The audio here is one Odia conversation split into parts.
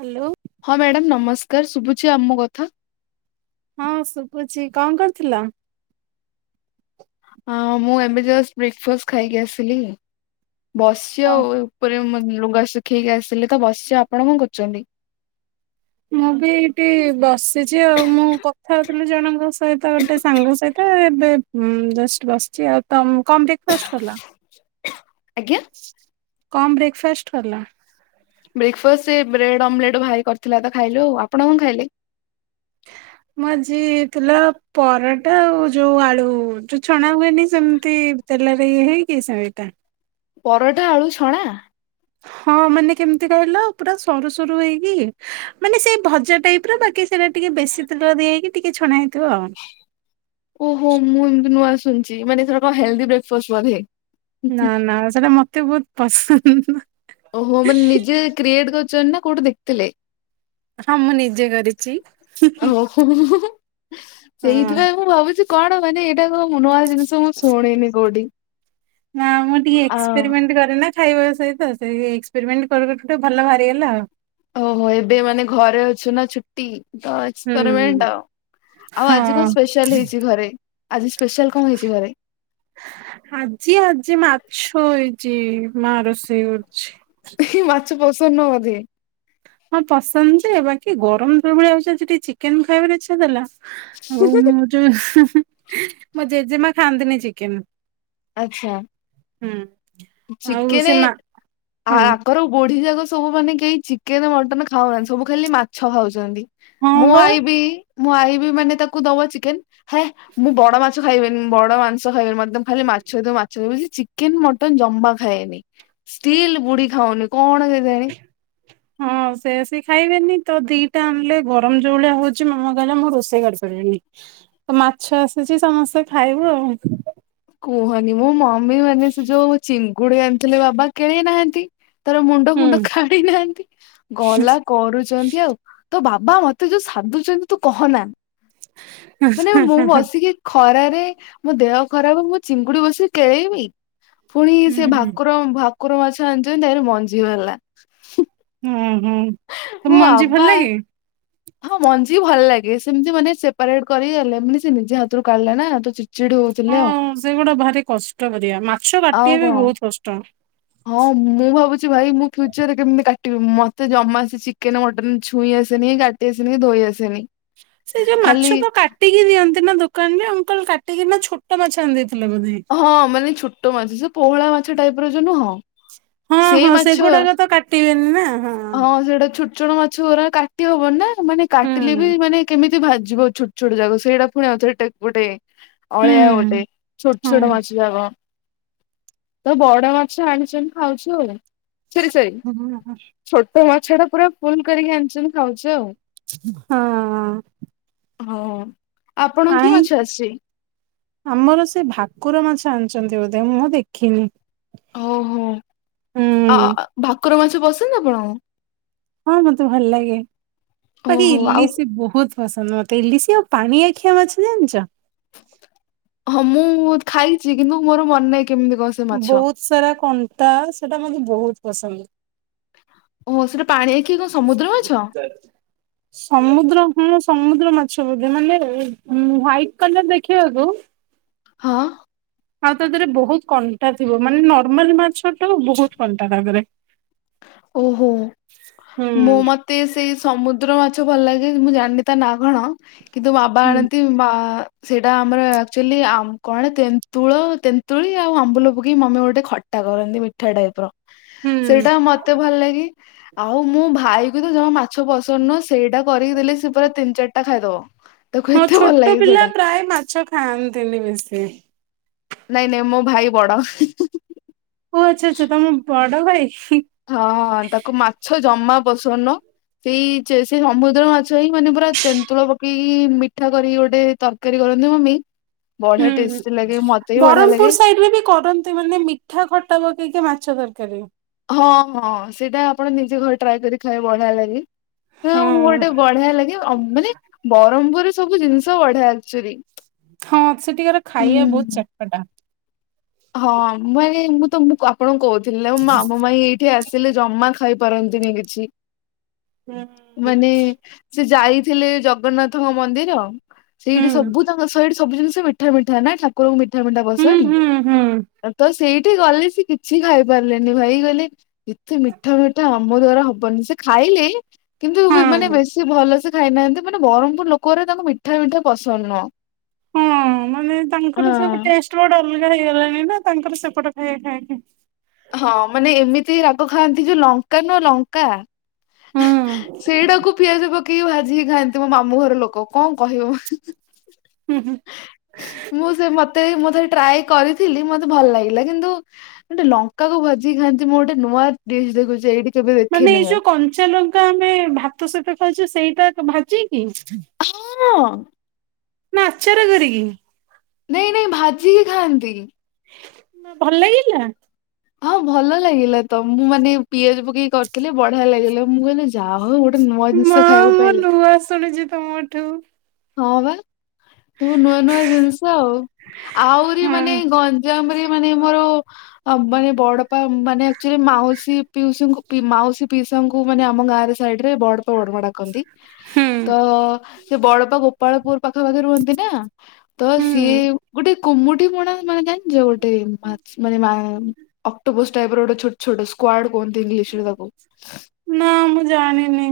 ହ୍ୟାଲୋ। ହଁ ମ୍ୟାଡାମ ନମସ୍କାର ଶୁଭୁଛି ଆମ କଥା। ହଁ ଶୁଭୁଛି କଣ କରିଥିଲ? ହଁ ମୁଁ ଏବେ ଜଷ୍ଟ ବ୍ରେକଫାଷ୍ଟ ଖାଇକି ଆସିଲି। ବସ୍ୟ ହଁ ଉପରେ ମୋ ଲୁଗା ଶୁଖେଇକି ଆସିଲେ ତ ବସ୍ୟ ଆପଣ କଣ କରୁଛନ୍ତି? ମୁଁ ବି ଏଇଠି ବସିଚି ଆଉ ମୁଁ କଥା ହଉଥିଲି ଜଣଙ୍କ ସହିତ ଗୋଟେ ସାଙ୍ଗ ସହିତ ଏବେ ହୁଁ ଜଷ୍ଟ ବସିଚି ଆଉ ତମ କଣ ବ୍ରେକ୍ଫାଷ୍ଟ କଲ? ଆଜ୍ଞା। କଣ ବ୍ରେକ୍ ଫାଷ୍ଟ କଲ? ବ୍ରେକଫାଷ୍ଟ ଏ ବ୍ରେଡ ଆମଲେଟ୍ ଭାଇ କରିଥିଲା ତ ଖାଇଲୁ। ଆଉ ଆପଣ କଣ ଖାଇଲେ? ମୁଁ ଆଜି ହେଇଥିଲା ପରଟା ଆଉ ଯୋଉ ଆଳୁ ଚୁ ଛଣା ହୁଏନି ସେମିତି ତେଲରେ ଇଏ ହେଇକି ସେଇଟା। ପରଟା ଆଳୁ ଛଣା। ହଁ ମାନେ କେମିତି କହିଲ ପୁରା ସରୁ ସରୁ ହେଇକି ମାନେ ସେଇ ଭଜା ଟାଇପର ବାକି ସେଟା ଟିକେ ବେଶୀ ତେଲ ଦିଆ ହେଇକି ଟିକେ ଛଣା ହେଇଥିବ ଆଉ। ଓହୋ ମୁଁ ଏମତି ନୂଆ ଶୁନଚି ମାନେ ସେଟା କଣ ହେଲଦି ବ୍ରେକଫାଷ୍ଟ ବଧେ। ନା ନା ସେଟା ମତେ ବହୁତ ପସନ୍ଦ। ଓହୋ ମାନେ ନିଜେ କ୍ରିଏଟ କରୁଛନ୍ତି ନା କୋଉଠି ଦେଖ ହଁ ମୁଁ ନିଜେ କରିଚି ହୁଁ ହୁଁ। [unintelligible] ସେଇଥିପାଇଁ ମୁଁ ଭାବୁଚି କଣ ମାନେ ଏଇଟା ମୁ ନୂଆ ଜିନିଷ ମୁଁ ଶୁଣିନି କୋଉଠି। ନା ମୁଁ ଟିକେ ଆଉ ଏକ୍ସପେରିମେଣ୍ଟ କରେ ନା ଖାଇବା ସହିତ ସେ ଏକ୍ସପେରିମେଣ୍ଟ କରୁ [unintelligible] ତ ଭଲ ବାହାରିଗଲା ଆଉ। ଓହୋ ଏବେ ମାନେ ଘରେ ଅଛୁ ନା ଛୁଟି ତ ହୁଁ। ଏକ୍ସପେରିମେଣ୍ଟ ଆଉ। ଆଉ ଆଜି କଣ ହଁ ସ୍ପେଶାଲ ହେଇଚି ଘରେ ଆଜି ସ୍ପେଶାଲ କନ ହେଇଚି ଘରେ? ଆଜି ଆଜି ମାଛ ହେଇଚି ମା ରୋଷେଇ କରୁଚି। ମାଛ ପସନ୍ଦ ନୁହ ବୋଧେ? ହଁ ପସନ୍ଦ ଯେ ବାକି ଗରମ ଯୋଉ ଭଳିଆ ହଉଚି ଆଜି ଟିକେ ଚିକେନ ଖାଇବାର ଇଛା ଥିଲା। ମୁଁ ମୁଁ ଯୋଉ ମୋ ଜେଜେମା ଖାଆନ୍ତିନି ଚିକେନ। ଆଚ୍ଛା। ହୁଁ। ଚିକେନେ ଆ ହଁ ଆଗୁରୁ ବୁଢ଼ୀ ଯାକ ସବୁ ମାନେ କେହି ଚିକେନ ମଟନ ଖାଉନାହାନ୍ତି ସବୁ ଖାଲି ମାଛ ଖାଉଛନ୍ତି ହଁ ମୋ ବା। ଆଇ ବି ମୁଁ ଆଇ ବି ମାନେ ତାକୁ ଦବ ଚିକେନ ହେ ମୁଁ ବଡ ମାଛ ଖାଇବିନି ବଡ ମାଂସ ଖାଇବିନି ମତେ ଖାଲି ମାଛ ଦିଅ ମାଛ ଦିଅ ବୁ [inaudible] ଚିକେନ ମ ଟନ ଜମା ଖାଏନି ଷ୍ଟିଲ୍ ବୁଢୀ ଖାଉନି କଣ ଦେବେ? [unintelligible] ହଁ ସେ ସି ଖାଇବେନି ତ ଦିଟା ଆଣିଲେ ଗରମ ଯୋଉ ଭଳିଆ ହଉଛି ମାମା କହିଲା ମୁଁ ରୋଷେଇ କରି ପାରିବିନି। ତ ମାଛ ଆସିଛି ସମସ୍ତେ ଖାଇବୁ ଆଉ। କୁହନି ମୋ ମମି ମାନେ ସେ ଯୋଉ ଚିଙ୍ଗୁଡି ଆଣିଥିଲେ ବାବା କେଳେଇ ନାହାନ୍ତି। ତାର ମୁଣ୍ଡ ଫୁଣ୍ଡ କାଢି ନାହାନ୍ତି ଗଲା କରୁଛନ୍ତି ଆଉ। ତୋ ବାବା ମତେ ଯୋଉ ସାଦୁଚନ୍ତି ତୁ କହନା ହୁଁ ମାନେ ମୁଁ ବସିକି ଖରାରେ ମୋ ଦେହ ଖରାପ ମୁଁ ଚିଙ୍ଗୁଡି ବସିକି କେଳେଇମି। ପୁଣି ସେ ଭାକୁର ଭାକୁର ମାଛ ଆଣିଚନ୍ତି ଦେହରେ ମଞ୍ଜିି ବାହାରିଲା। ହୁଁ ହୁଁ ମୋ [inaudible] ମଞ୍ଜି ଭଲ ବାବା ଲାଗେ। ହଁ ମଞ୍ଜିି ଭଲ ଲାଗେ ସେମିତି ମାନେ ସେପାରେଟ୍ କରି ହେଲେବି ସେ ନିଜେ ହାତରୁ କାଢିଲା ନା ତୁ ଚି ହଁ ସେଗୁଡା ଭାରି କଷ୍ଟ କାରିଆ ମାଛ ଆଉ ବାଟିବା କଣ? ବି ବହୁତ୍ କଷ୍ଟ। ହଁ ମୁଁ ଭାବୁଛି ଭାଇ ମୁଁ ଫ୍ୟୁଚରରେ କେମିତି କାଟିବି ମତେ ଜମା ଚିକେନ ମଟନ ଛୁଇଁ ଆସେନି କା ସେ ସିନି ଧୋଇ ଆସେନି। ସେଇ ଯୋଉ ଖାଲି ମାଛ ତ କାଟ୍ କାଟିକି ଦିଅନ୍ତି ନା ଦୋକାନ ରେ ଅଙ୍କଲ କାଟିକି ନା ଛୋଟ ମାଛ ଆଣି ଦେଇଥିଲେ ବୋଧେ। ହଁ ମାନେ ଛୋଟ ମାଛ ପୋହୁଳା ମାଛ ଟାଇପ ର ଯୋଉ ନୁହଁ? ହଁ ସେ ହଁ ମାଛ ସେଗୁଡାକ ତ କାଟିବେନି ନା ହଁ ସେଟା ଛୁ [inaudible] ମାଛରା କାଟି ହବନି ନା ମାନେ କାଟିଲେ ବି ହୁଁ ମାନେ କେମିତି ଭାଜିବ ଛୋଟ ଛୋଟ ଯାକ ସେଇଟା ପୁଣି ଆଉଥରେ ଟେକ୍ ଗୋଟେ ଅଳିଆ ଗୋଟେ। ହୁଁ। ଛୋଟ ହଁ ଛୋଟ ଟ ମାଛ ଯାଗ ତ ବଡ ମାଛ ଆଣିଚନ୍ତି ଖାଉଛୁ। ସରି ସରି ହଁ ଛୋଟ ମାଛ ଟା ପୁରା ଫୁଲ୍ କରିକି ଆଣିଚନ୍ତି ଖାଉଚୁ ଆଉ। ହଁ। ହଁ ଆପଣ କି ଆଇଁ ମାଛ ଆସିଛି? ଆମର ସେ ଭାକୁର ମାଛ ଆଣିଚନ୍ତି ବୋଧେ ମୁଁ ଦେଖିନି। ଓହୋ ହୁଁ ଆ ଭାକୁର ମାଛ ପସନ୍ଦନା ଆପଣଙ୍କୁ। ହଁ ମତେ ଭଲ ଲାଗେ ବାକି ଓହୋ ଆଉ ଇଲିସି ବହୁତ୍ ପସନ୍ଦ ମତେ ଇଲିଶ ଆଉ ପାଣି ଆଖିଆ ମାଛ ଜାଣିଚ? ହଁ ମୁଁ ଖାଇଛି କିନ୍ତୁ ମୋର ମନେ କେମିତି କ ବହୁତ୍ ସାରା କଣ୍ଟା ସେଟା ମତେ ବହୁତ୍ ପସନ୍ଦ। ଓ ସେଟା ପାଣି ଆଖିଆ କଣ ସମୁଦ୍ର ମାଛ? ସମୁଦ୍ର ହୁଁ ସମୁଦ୍ର ମାଛ ବୋଧେ ମାନେ ଉଁ ହୁୱାଟି କଲର ଦେଖିବାକୁ। ହଁ। ହଁ ତା ଦେହରେ ବହୁତ୍ କଣ୍ଟା ଥିବ ମାନେ ନର୍ମାଲି ମାଛଟୁ ବହୁତ୍ କଣ୍ଟା ତା ଦେହର। ଓହୋ ହୁଁ ମୋ ମ ତେ ସେଇ ସମୁଦ୍ର ମାଛ ଭଲ ଲାଗେ ମୁଁ ଜାଣିନି ତା ନା କଣ କିନ୍ତୁ ବାବା ହୁଁ ଆଣନ୍ତି। ବା। ସେଇଟା ଆମର ଆକ୍ଚୁଆଲି ଆମ୍ କଣ ତେନ୍ତୁଳ ତେନ୍ତୁଳି ଆଉ ଆମ୍ବୁଲ ପକେଇ ମମି ଗୋଟେ ଖଟ ଖଟା କରନ୍ତି ମିଠା ଟାଇପ୍ ର। ହୁଁ ସେଇଟା ମତେ ଭଲ ଲାଗେ ଆଉ ମୁଁ ଭାଇ କୁ ତ ଜମା ମାଛ ପସନ୍ଦ ନୁହଁ ସେଇଟା କରିକି ଦେଲେ ସେ ପୁରା ତିନ୍ ଚିରିଟା ଖାଇଦବ ତାକୁ ଏତେ ଭଲ ଲାଗେ ସେଇଟା। ଖାଆନ୍ତି ନି ବେଶୀ। ନାଇଁ ନାଇଁ ମୋ ଭାଇ ବଡ। ଓ ଆଚ୍ଛା ଆଚ୍ଛା ତମ ବଡ ଭାଇ। ହଁଁ ତାକୁ ମାଛ ଜମା ପସନ୍ଦ ନୁହଁ। ସେଇ ସେ ସମୁଦ୍ର ମାଛ ହିଁ ମାନେ ପୁରା ତେନ୍ତୁଳ ପକେଇକି ମିଠା କରିକି ଗୋଟେ ତ ତରକାରି କରନ୍ତି ମମି। ବଢିଆ ହୁଁ, ଟେଷ୍ଟି ଲାଗେ ମତେ ବି ବଢିଆ ଲାଗେ। ବରହମପୁର ସାଇଟ୍ ରେ ବି କରନ୍ତି ମାନେ ମିଠା ଖଟା ପକେଇ କି ମାଛ ତରକାରୀ। ହଁ ହଁ ସେଇଟା ଆପଣ ନିଜେ ଘରେ ଟ୍ରାଏ କରି ଖାଇବେ ବଢିଆ ଲାଗେ। ହଁ ହଁଁ ଗୋଟେ ବଢିଆ ଲାଗେ ଅ ମାନେ ବରହମପୁରରେ ସବୁ ଜିନିଷ ତ ବଢିଆ ଆକ୍ଚୁଆଲି ତ ହଁ ସେଠିକାର ଖାଇବା ବହୁତ ଚଟପଟା। ହଁ ମୁଁ ଆଗେ ମୁଁ ତମ ଆପଣଙ୍କୁ କହୁଥିଲି ନା ମାମୁଁ ମାଇଁ ଏଠିକି ଆସିଲେ ଜମା ଖାଇପାରନ୍ତିନି କିଛି, ହୁଁ। ମାନେ ସେ ଯାଇଥିଲେ ଜଗନ୍ନାଥଙ୍କ ମନ୍ଦିର, ହୁଁ ସେଇଠି ସବୁ ତାଙ୍କ ସେଠି ସବୁ ଜିନିଷ ମି ମିଠା, ମିଠା ନା ଠାକୁରଙ୍କୁ ମିଠା, ମିଠା ହୁଁ ପସନ୍ଦ। ହୁଁ ହୁଁ। ତ ସେଇଠି ଗଲେ ସେ କିଛି ଖାଇ ପାରିଲେନି, ଭାଇ ଗଲେ ଏତେ ମିଠା, ମିଠା ଆମ ଦ୍ଵାରା ହବନି, ସେ ଖାଇଲେ, କିନ୍ତୁ ମାନେ ହଁ। ବେଶୀ ଭଲ ସେ ଖାଇନାହାନ୍ତି, ମାନେ ବ୍ରହ୍ମପୁର ଲୋକଗୁରା ତାକୁ ମିଠା, ମିଠା ପସନ୍ଦ ନୁହଁ। ହଁ ମାନେ ତାଙ୍କର ସବୁ ହଁ ଟେଷ୍ଟ ବଡ ଅଲଗା ହେଇଗଲାଣି ନା, ତାଙ୍କର ସେପଟ ଖାଇ ଖାଇବା। ହଁ ମାନେ ଏମିତି ରାଗ ଖାଆନ୍ତି ଯେ, ଲଙ୍କା ନୁହଁ ଲଙ୍କା। ହୁଁ ସେଇଡାକୁ ପିଆଜ ପକେ କି ଭାଜି କି ଖାଆନ୍ତି ମୋ ମାମୁଁ ଘର ଲୋକ କଣ କହିବୁ। ହୁଁ। ମୁଁ ସେ ମତେ ମୋତେ ଟ୍ରାଏ କରିଥିଲି, ମତେ ଭଲ ଲାଗିଲା କିନ୍ତୁ ଗୋଟେ ଲଙ୍କାକୁ ଭାଜିିକି ଖାଆନ୍ତି, ମୁଁ ଗୋଟେ ନୂଆ ଡିସ୍ ଦେଖୁଚି ଏଇଠି। କେବେ ମାନେ ଦେଖିନି ଏଇ ମୁଁ। ଯୋଉ କଞ୍ଚା ଲଙ୍କା ଆମେ ଭାତ ସହିତ ଖାଉଛୁ ସେଇଟା ଭାଜିକି? ହଁ ନା, ଆଚାର କରିକି? ନାଇଁ, ନାଇଁ ଭାଜି କି ଖାଆନ୍ତି। ଭଲ ଲାଗିଲା? ହଁ ଭଲ ଲାଗିଲା ତ, ମୁଁ ମାନେ ପିଆଜ ପକେଇ କି କରିଥିଲେ, ବଢିଆ ଲାଗିଲା ମୁଁ କହିଲି ଯାହା ହଉ ଗୋଟେ ନୂଆ ମା ଜିନିଷ ଖାଇବାକୁ ମୁଁ ପାଇଲେ, ନୂଆ ଶୁଣୁଛି ତମଠୁ ହଁ ବା ସବୁ ନୂଆ, ନୂଆ ଜିନିଷ ଆଉ ଆହୁରି ମାନେ, ହଁ ଗଞ୍ଜାମ ରେ ମାନେ ମୋର ଆମପାଇଁ ବଡପା, ମାନେ ଆକ୍ଚୂଆଲି ମାଉସୀ, ପିଉସିଙ୍କୁ, ମାଉସୀ, ପିଇସାଙ୍କୁ ମାନେ ଆମ ଗାଁରେ ସାଇଡରେ ବଡପା, ବଡମା ଡାକନ୍ତି ହୁଁ ତ ସେ ବଡପା, ଗୋପାଳପୁର ପାଖା ପାାଖି ରୁହନ୍ତି ନା, ତ ସିଏ ହୁଁ। ଗୋଟେ କୁମୁଟିି ପଣା ମାନେ ଜାଣିଛ ଗୋଟେମାଚ ମା ଅକ୍ଟୋପସ୍ ଟାଇପ୍ ର ଗୋଟେ ଛୋଟ ଛୋଟ ସ୍କ୍ୱାର୍ଡ କୁହନ୍ତି ଇଂଲିଶ ରେ ତାକୁ। ନା ମୁଁ ଜାଣିନି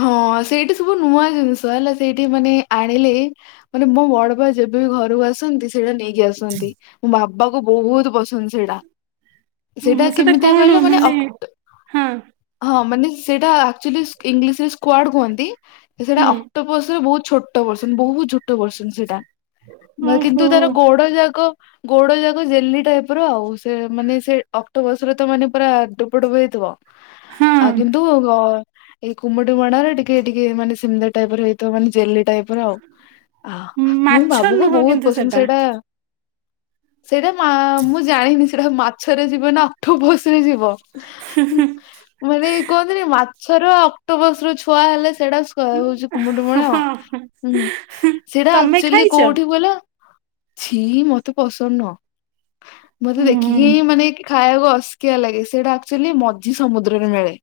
ହଁ ସେଇଠି ସବୁ ନୂଆ ଜିନିଷ ହେଲା, ସେଇଠି ମାନେ ଆଣିଲେ ମାନେ ମୋ ବଡପା ଯେବେ ବିି ଘରକୁ ଆସନ୍ତି ସେଇଟା ନେଇ କି ଆସନ୍ତି ମୋ ବାପାଙ୍କୁ ବହୁତ୍ ପସନ୍ଦ ସେଇଡା। ସେଇଟା ଓହୋ ସେଟା କେମିତିଆ କଣ କହିଲ ମାନେ ଅକ୍ ହଁ ହଁ ମାନେ ସେଇଟା ଆକ୍ଚୁ ଲି ଇଂଲିଶରେ ସ୍କ୍ୱାଡ କୁହନ୍ତି। ସେଟା ହୁଁ ଅ ଛୋଟ ବୟସରେ ବହୁତ୍ ଛୋଟ ପର୍ସନ ବହୁତ୍ ଛୋଟ ପର୍ସନ ସେଟା। ବାକି ଓହୋ କିନ୍ତୁ ତାର ଗୋଡ ଯାକ ଗୋଡ ଯାକ ଜେଲି ଟାଇପର ଆଉ। ସେ ମାନେ ସେ ଅକ୍ଟୋପସରେ ତ ମାନେ ପୁରା ଟୁପୁ ଟୁପୁ ହେଇଥିବ। ଆ ହଁ। କିନ୍ତୁ ଗ ଏ କୁମୁଟୁ ମାଡ଼ରେ ଟିକେ ଟିକେ ମାନେ ସେମିତି ଟାଇପର ହେଇଥିବ ମାନେ ଜେଲି ଟାଇପର ଅଉ। ମୁଁ ମାଛ ବାବୁକୁ ନୁହଁ ବହୁତ କିନ୍ତୁ ପସନ୍ଦ ସେଟା ସେଇଟା ସେଇଟା ମା ମୁଁ ଜାଣିନି ସେଇଟା ମାଛରେ ଯିବ ନା ଅକ୍ ଠୁ ଭୋସରେ ଯିବ ମାନେ କୁହନ୍ତିନି ମା ଛାର ଅକ୍ଟୋପସର ଛୁଆ ହେଲେ ସେଟା ହୁଁ ହଁ ସେଇଟା ତମେ ଆକ୍ଚ୍ୟୁଆଲି ଖାଇଛ? କୋଉଠି କହିଲ? ଛି ମତେ ପସନ୍ଦ ନୁହଁ। ମତେ ଦେଖିକି ହୁଁ। ମାନେ ଖାଇବାକୁ ଅସକିଆ ଲାଗେ, ସେଇଟା ଆକ୍ଚୁଆଲି ମଝି ସମୁଦ୍ରରୁ ମିଳେ।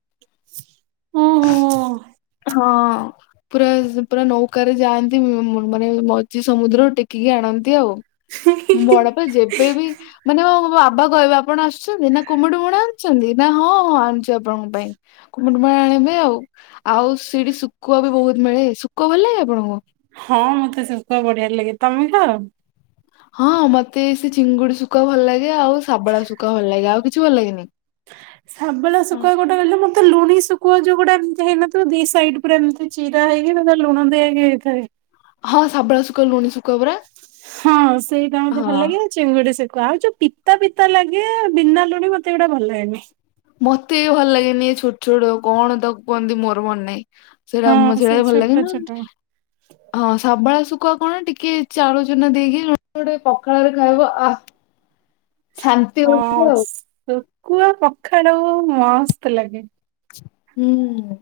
ହୁଁ ହୁଁ ହୁଁ। ହଁ ପୁରା ପୁରା ନୌକାରେ ଯାଆନ୍ତି ମାନେ ମଝି ସମୁଦ୍ର ଟେକିକି ଆଣନ୍ତି ଆଉ। ମୋ ବଡପା ଯେବେବି ମାନେ ବାବା କହିବେ ଆପଣ ଆସିଛନ୍ତି? ନା କୁମୁଟୁ ବଣ ଆଣିଛନ୍ତି ନା ହଁ ଆଣିଛି ଆପଣଙ୍କ ପାଇଁ କୁମୁଟୁ ବାଣ ଆଣିବେ ଆଉ। ଆଉ ସେଠି ଶୁକୁଆ ବି ବହୁତ୍ ମିଳେ ଶୁକଆ ଭଲ ଲାଗେ ଆପଣଙ୍କୁ? ହଁ ମତେ ଶୁକୁଆ ବଢିଆ ଲାଗେ। ତମେ ଖାଅ? ହଁ ମତେ ସେ ଚିଙ୍ଗୁଡି ଶୁକୁଆ ଭଲଲାଗେ ଆଉ ଶାବଳା ଶୁକୁଆ ଭଲଲାଗେ ଆଉ କିଛି ଭଲ ଲାଗେନି। ଶାବେଳା ହଁ ଶୁଖୁଆ ଗୋ ତାହେଲେ ମତେ ଲୁଣି ଶୁଖୁଆ ଯୋଉଗୁଡା ଏମିତି ହେଇନଥିବ ଦି ସାଇଡ୍ ପୁରା ଏମିତି ଚିରା ହେଇକି ତା ଦେହରେ ଲୁଣ ଦିଆ ହେଇକି ହେଇଥାଏ। ହଁ ଶାବଳା ଶୁଖୁଆ ଲୁଣି ଶୁ ହଁ ସେଇଟା ମତେ ଭଲ ହଁ। ଲାଗେ। ଚିଙ୍ଗୁଡି ଶୁଖୁଆ ଆଉ ଯୋଉ ପିତା ପିତା ଲାଗେ ବିନା ଲୁଣି ମତେ ଏଗୁଡା ଭଲ ଲାଗେନି। ମତେ ବି ଭଲ ଲାଗେନି ଏ ଛୋଟ ଛୋଟ କଣ ତାକୁ କୁହନ୍ତି ମୋର ମନେ ନାହିଁ। ସେଇଟା ମ ହଁ ସେ ସେଇଟା ବି ଭଲ ଛୋଟ ଲାଗେ ନା। [inaudible] ହଁ ଶାବଳା ଶୁଖୁଆ କଣ ଟିକେ ଚାଉଳ ଚୁନା ଦେଇକି ଗୋଟେ ପଖାଳରେ ଖାଇବ ଆ। ହଁ ଶୁକୁଆ ପଖାଳ ମସ୍ତ ଲାଗେ। ହୁଁ।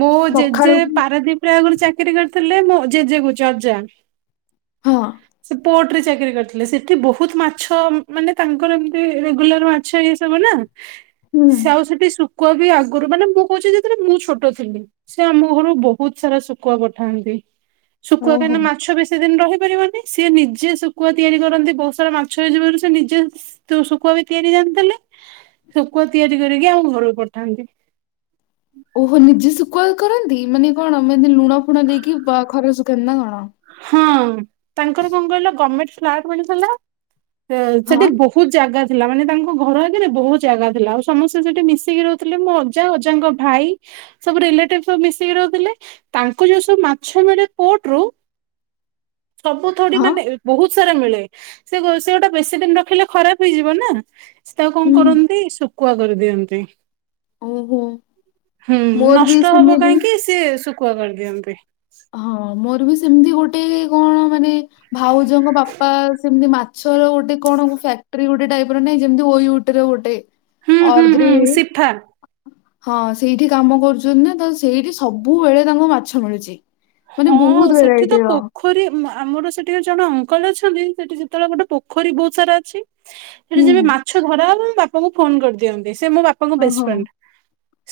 ମୋ ଜେଜେ ପଖାଳକୁ ପାରାଦୀପରେ ଆଗରୁ ଚାକିରି କରିଥିଲେ। ମୋ ଜେଜେ କହୁଛି ଅଜା ହଁ। ସେ ପୋର୍ଟରେ ଚାକିରି କରିଥିଲେ ସେଠି ବହୁତ୍ ମାଛ ମାନେ ତାଙ୍କର ଏମିତି ରେଗୁଲାର୍ ମାଛ ଇଏ ସବୁ ନା ହୁଁ ସେ ଆଉ ସେଠି ଶୁଖୁଆ ବି ଆଗରୁ ମାନେ ମୁଁ କହୁଛି ଯେତେବେଳେ ମୁଁ ଛୋଟଥିଲି। ସେ ଆମ ଘରୁ ବହୁତ୍ ସାରା ଶୁକୁଆ ପଠାନ୍ତି ଶୁକୁଆ ଓହୋ। କାହିଁକିନା ମାଛ ବେଶୀ ଦିନ ରହିପାରିବନି। ସିଏ ନିଜେ ଶୁକୁଆ ତିଆରି କରନ୍ତି ବହୁତ୍ ସାରା ମାଛ ହେଇଯିବାରୁ ସେ ନିଜେ ତୁ ଶୁକୁଆବି ତିଆରି ଜାଣିଥିଲେ ଶୁଖୁଆ ତିଆରି କରିକି ଆମ ଘରକୁ ପଠାନ୍ତି। ଓହୋ ନିଜେ ଶୁକୁଆ କରନ୍ତି ମାନେ କଣ ମାନେ ଲୁଣ ଫୁଣ ଦେଇକି ବା ଖରାରେ ଶୁଖାନ୍ତି ନା କଣ? ହଁ ତାଙ୍କର କଣ କହିଲ ଗମେଣ୍ଟ ଫ୍ଟା ମିଳିଥିଲା। ତ ସେଠେ ହଁ ବହୁତ୍ ଜାଗା। ଥିଲା ମାନେ ତାଙ୍କ ଘରଆଗରେ ବହୁତ୍ ଜାଗା ଥିଲା ଆଉ ସମସ୍ତେ ସେଠି ମିଶିକି ରହୁଥିଲେ ମୋ ଅଜା ଅଜାଙ୍କ ଭାଇ। ସବୁ ରିଲେଟିଭ୍ ସବୁ ମିଶିକି ରହୁଥିଲେ ତାଙ୍କୁ ଯୋଉ ସବୁ ମାଛ ମିଳେ ପୋଟରୁ। ସବୁଥେଡି ହଁ ମାନେ ଇ। ବହୁତ୍ ସାରା ମିଳେ ସେ ସେଗୁଡା ବେଶୀ ଦିନ ରଖିଲେ ଖରାପ୍ ହେଇଯିବ ନା। ସେୟାକୁ କଣ ହୁଁ। କରନ୍ତି ଶୁଖୁଆ କରିଦିଅନ୍ତି। ଓହୋ। ହୁଁ ମୋର ବି ନଷ୍ଟ ହବ ସେମିତି। କାହିଁକି ସିଏ ଶୁଖୁଆ କରିଦିଅନ୍ତି। ହଁ ମୋର ବି ସେମିତି ଗୋଟେ କଣ ମାନେ? ଭାଉଜଙ୍କ ବାପା ସେମିତି ମାଛର ଗୋଟେ କଣ ଫ୍ୟାକ୍ଟ୍ରି ଗୋଟେ ଟାଇପିର ନାହିଁ ଯେମତି ଓୟ। ଟରେ ଗୋଟେ ହୁଁ ହୁଁ ହୁଁ ଅର୍ଧରେ ସିଫା [unintelligible] ହଁ ସେଇଠି କାମ କରୁଛନ୍ତିନା ତ ସେଇଠି ସବୁବେଳେ ତାଙ୍କୁ ମାଛ ମିଳୁଛି। ମାନେ ହଁ ବହୁତ୍ ସେଠି ତ ଭେରାଇଟି ର। ପୋଖରୀ ଆମର ସେଠି ଜଣେ ଅଙ୍କଲ ଅଛନ୍ତି ସେଠି ଯେତେବେଳେ ଗୋଟେ ପୋଖରୀ ବହୁତ୍ ସାରା ଅଛି। ସେଠି ହୁଁ ଯବେ ମାଛ ଧରାହବ ବାପାଙ୍କୁ ଫୋନ କରିଦିଅନ୍ତି ସେ ମୋ ବାପା। ବାପାଙ୍କ ଓହୋ। ବେଷ୍ଟେଫ୍ରେଣ୍ଡ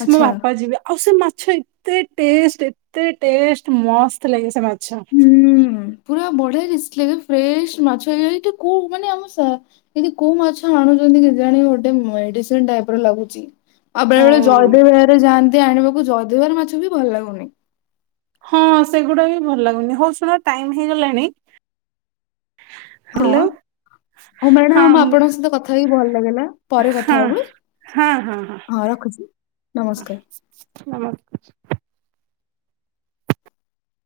ସେ ମୋ ଆଚ୍ଛା ବାପାଯିବେ ଆଉ ସେ ମାଛ ଏତେ ଟେଷ୍ଟେ ଏ। ଏତେ ଟଷ୍ଟେ ମସ୍ତ ଲାଗେ ସେମାଛ। ହୁଁ ପୁରା ବଢିଆ ରିକ୍ସ ଲାଗେ ଫ୍ରେଶ ମାଛଇ ଏଟା କଉ ମାନେ ଆମ। ଏମିତି କୋଉ ମାଛ ଆଣୁଛନ୍ତି କେଜାଣି ଗୋଟେ ମେଡିସିନ ଟାଇପ ର ଲାଗୁଛି। ଆଉ ବେଳେ ବେଳେ ହଁ। ଜୟଦେବବିହାର ରେ ଯାଆନ୍ତି ଆଣିବାକୁ ଜୟଦେବବିହାର ମାଛ ବି ଭଲ ଲାଗୁନି। ହଁ ସେଗୁଡା ବି ଭଲ ଲାଗୁନି ହଉ ଶୁଣ ଟାଇମ୍ ହେଇଗଲାଣି। ହଁ ହ୍ୟାଲୋ। ହଉ ହଁ ମ୍ୟାଡାମ ଆପଣଙ୍କ ସହିତ କଥା ହେଇକି ଭଲ ଲାଗିଲା ପରେ କଥା ହଁ ହବୁ। ହଁ ହଁ ହଁ। ନମସ୍କାର। ନମସ୍କାର।